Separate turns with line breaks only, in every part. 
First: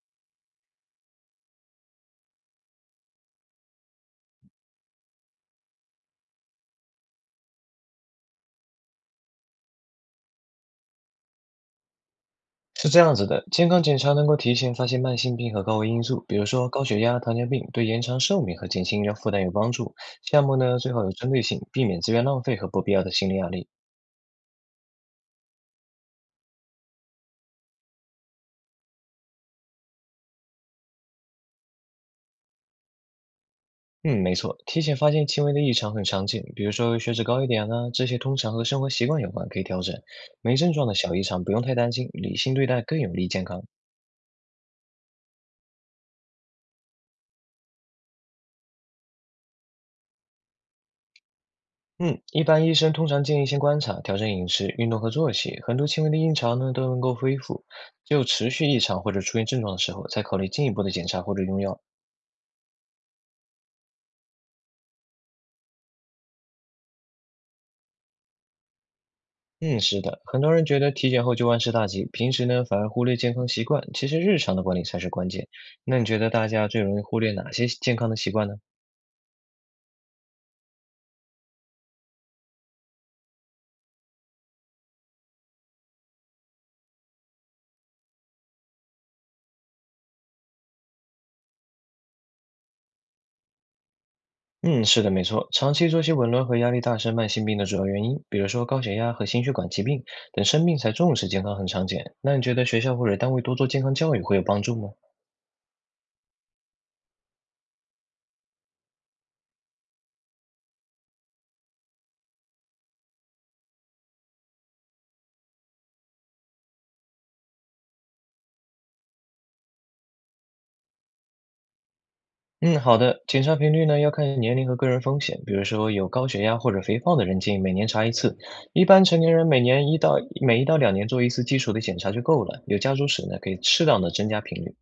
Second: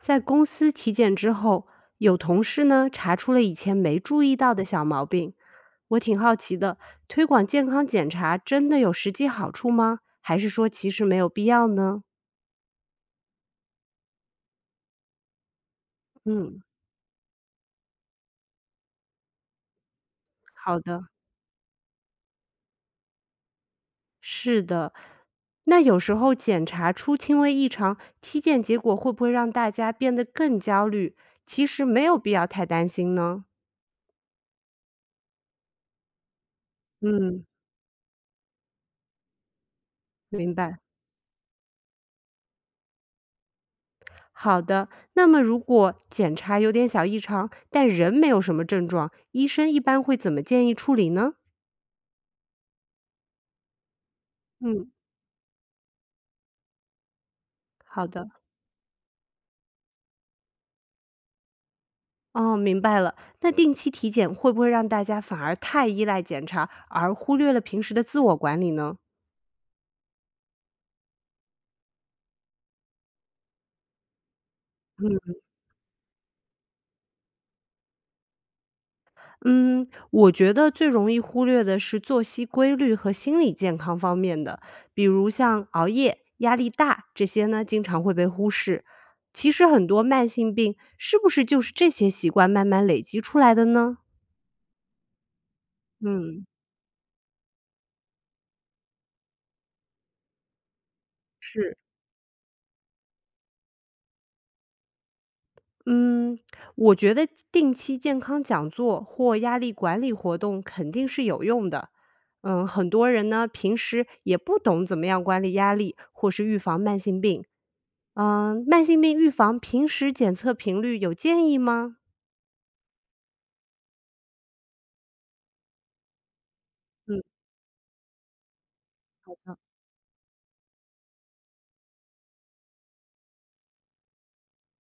在公司体检之后，有同事呢查出了以前没注意到的小毛病。我挺好奇的，推广健康检查真的有实际好处吗？还是说其实没有必要呢？
是这样子的，健康检查能够提前发现慢性病和高危因素，比如
嗯，
说高血压、糖尿病，对延长寿命和减轻医疗负担有帮助。项目呢，
好
最好
的，
有针对性，避免资源浪费和不必要的心理压力。
是的。那有时候检查出轻微异常，体检结果会不会让大家变得更焦虑？其实没有必要太担心呢。
嗯，没错，提前发现轻微的异常很常见，比如说血脂高
嗯，
一点啊，这些通常和生活习惯有关，可以调整。
明
没症
白。
状的小异常不用太担心，理性对待更有利健康。
好的，那么如果检查有点小异常，但人没有什么症状，医生一般会怎么建议处理呢？
嗯，一般医生通常建议先观察、调整饮食、运
嗯，
动和作息，很多轻微的异常呢都能够恢复。
好
只有
的。
持续异常或者出现症状的时候，才考虑进一步的检查或者用药。
哦，明白了。那定期体检会不会让大家反而太依赖检查，而忽略了平时的自我管理呢？
嗯，是的，很多人觉得体检后就万事大吉，平时呢反而忽略健康习惯，其实日常的管理才是关键。那你觉得大家最容易忽略哪些健康的习惯呢？
嗯，我觉得最容易忽略的是作息规律和心理健康方面的，比如像熬夜、压力大这些呢，经常会被忽视。其实很多慢性病是不是就是这些习惯慢慢累积出来的呢？
嗯，是的，没错，长期作息紊
嗯，
乱和压力大是慢性病的主要原因，比如说高血压和心血管疾病等生病才重视健康很
是，
常见。那你觉得学校或者单位多做健康教育会有帮助吗？
嗯，我觉得定期健康讲座或压力管理活动肯定是有用的。很多人呢平时也不懂怎么样管理压力或是预防慢性病，慢性病预防平时检测频率有建议吗？
嗯，好的。检查频率呢，要看年龄和个人风险，比如说有高血压或者肥胖
嗯，
的人建议每年查一次。一般成年人每1到2年做一次基础的检查就够了。有家族史呢，可以适当的增加频率。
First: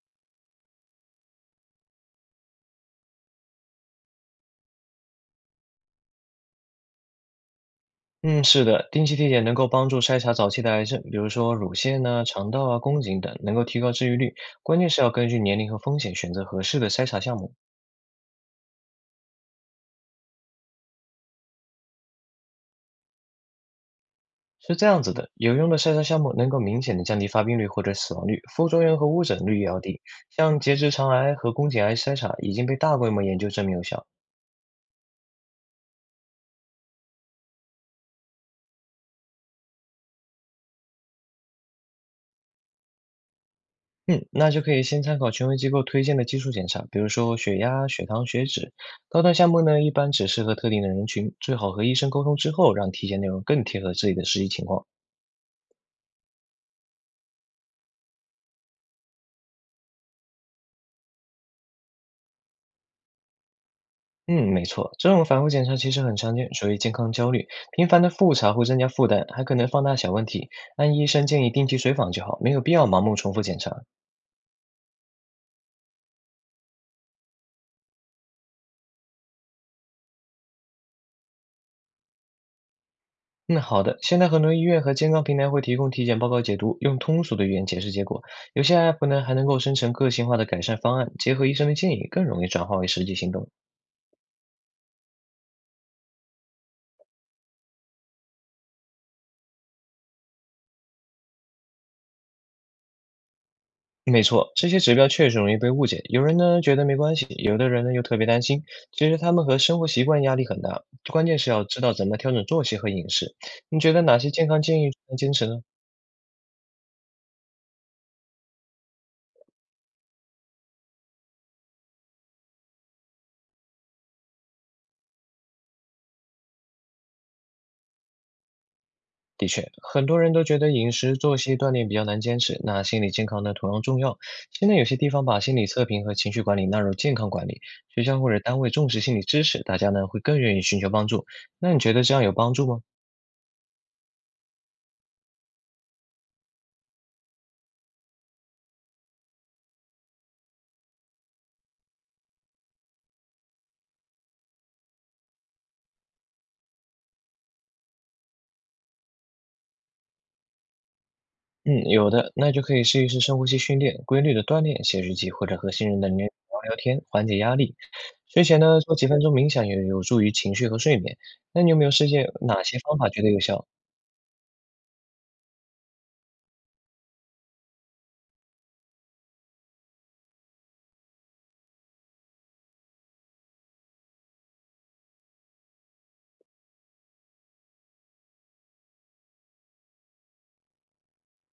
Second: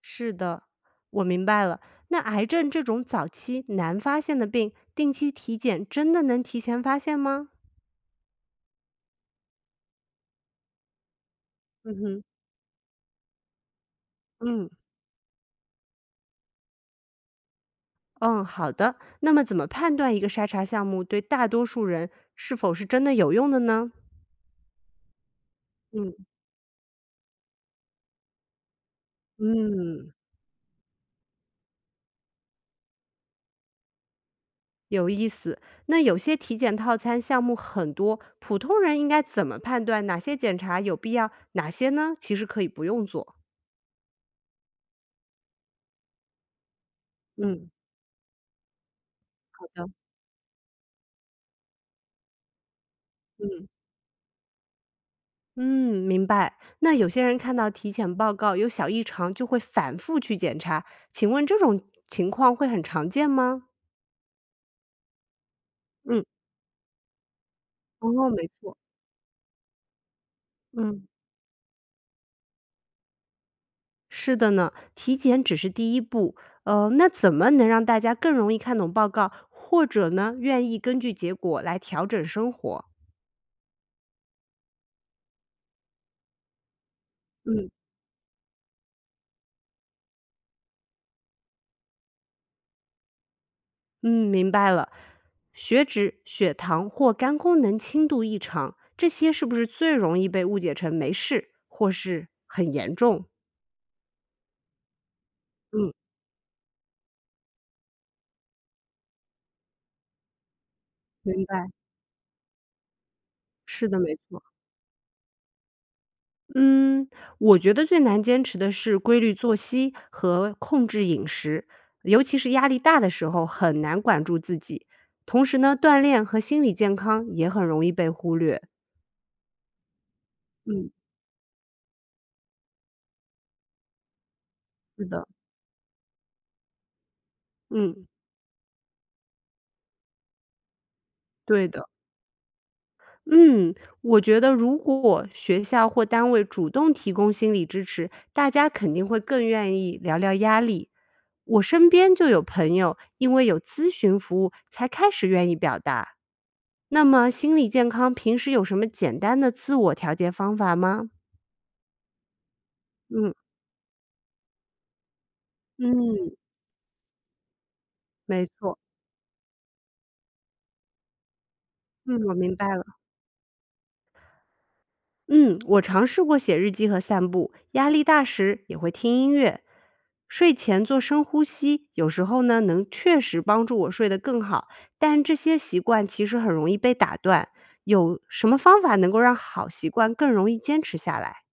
是的，我明白了。那癌症这种早期难发现的病，定期体检真的能提前发现吗？
嗯，是的，定期体检能够帮助筛查早期的癌症，比如说乳
嗯
腺
哼，
呐、肠道啊、宫颈等，能够提高治愈率。
嗯
关键是要根据年龄和风险选择合适的筛查项目。
嗯，好的。那么怎么判断一个筛查项目对大多数人是否是真的有用的呢？
是这样子的，有用的筛查
嗯
项目能够明显的降低发病率或者死亡率，副作用和误诊率也要低。
嗯，
像结直肠癌和宫颈癌筛查已经被大规模研究证明有效。
有意思。那有些体检套餐项目很多，普通人应该怎么判断哪些检查有必要，哪些呢？其实可以不用做。
嗯，那就可以先参考权威机构推荐的基础检查，比如说血
嗯。
压、血糖、血脂。高端项目呢，
的，
一般只适合特定的人群，最好和医生沟通之后，让体检内容更
嗯，
贴合自己的实际情况。
嗯，明白。那有些人看到体检报告有小异常，就会反复去检查，请问这种情况会很常见吗？
嗯，没错，这种反复检查其实很
嗯，
常见，属于健康焦虑。频繁的
哦，
复
没
查会
错，
增加负担，还可能放大小问题。按
嗯，
医生建议定期随访就好，没有必要盲目重复检查。
是的呢，体检只是第一步，那怎么能让大家更容易看懂报告，或者呢，愿意根据结果来调整生活？
嗯，好的。现在很多医院和健康平台会提供体检报告解读，用通俗的语言
嗯。
解释结果。有些 app 呢还能够生成个性化的改善方案，结合医生的建议，更容易转化为实际行动。
嗯，明白了。血脂、血糖或肝功能轻度异常，这些是不是最容易被误解成没事或是很严重？
没错，这些指标确实容易被误
嗯，
解。有人呢觉得没关系，有的人呢又特别担心。其实他们和生活习惯压力很大，关键
明
是要
白。
知道怎么调整作息和饮食。你
是
觉
的，
得
没
哪些
错。
健康建议能坚持呢？
嗯，我觉得最难坚持的是规律作息和控制饮食，尤其是压力大的时候，很难管住自己。同时呢，锻炼和心理健康也很容易被忽略。
的确，很多人都觉得
嗯，
饮食、作息、锻炼比较难坚持，那心理健康呢同样重要。现在有些
是
地方
的，
把心理测评和情绪管理纳入健康管理，学
嗯，
校或者单位重视心理知识，大家呢会更愿意寻求帮助。
对
那你
的。
觉得这样有帮助吗？
嗯，我觉得如果学校或单位主动提供心理支持，大家肯定会更愿意聊聊压力。我身边就有朋友因为有咨询服务才开始愿意表达。那么，心理健康平时有什么简单的自我调节方法吗？
嗯，有的，那就可以试一试
嗯
深呼吸训练，规律的锻炼，写日记或者和信任的人聊
嗯，
聊天，缓解压力。
没
睡前
错，
呢，做几分钟冥想也有助于情绪和睡眠。那你有没有试
嗯，
验
我明
哪
白
些
了。
方法觉得有效？
嗯，我尝试过写日记和散步，压力大时也会听音乐，睡前做深呼吸，有时候呢能确实帮助我睡得更好，但这些习惯其实很容易被打断。有什么方法能够让好习惯更容易坚持下来？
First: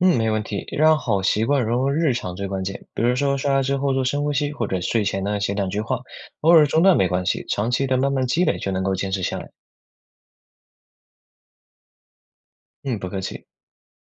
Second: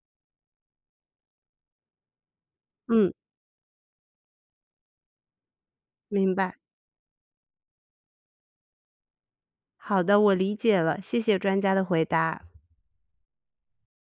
嗯，没问题，让好习惯融入日常最关键。比
嗯，
如说刷牙之后做深呼吸，或者睡前呢写两句话，
明
偶
白。
尔中断没关系，长期的慢慢积累就能够坚持下来。
好的，我理解了，谢谢专家的回答。
嗯，不客气。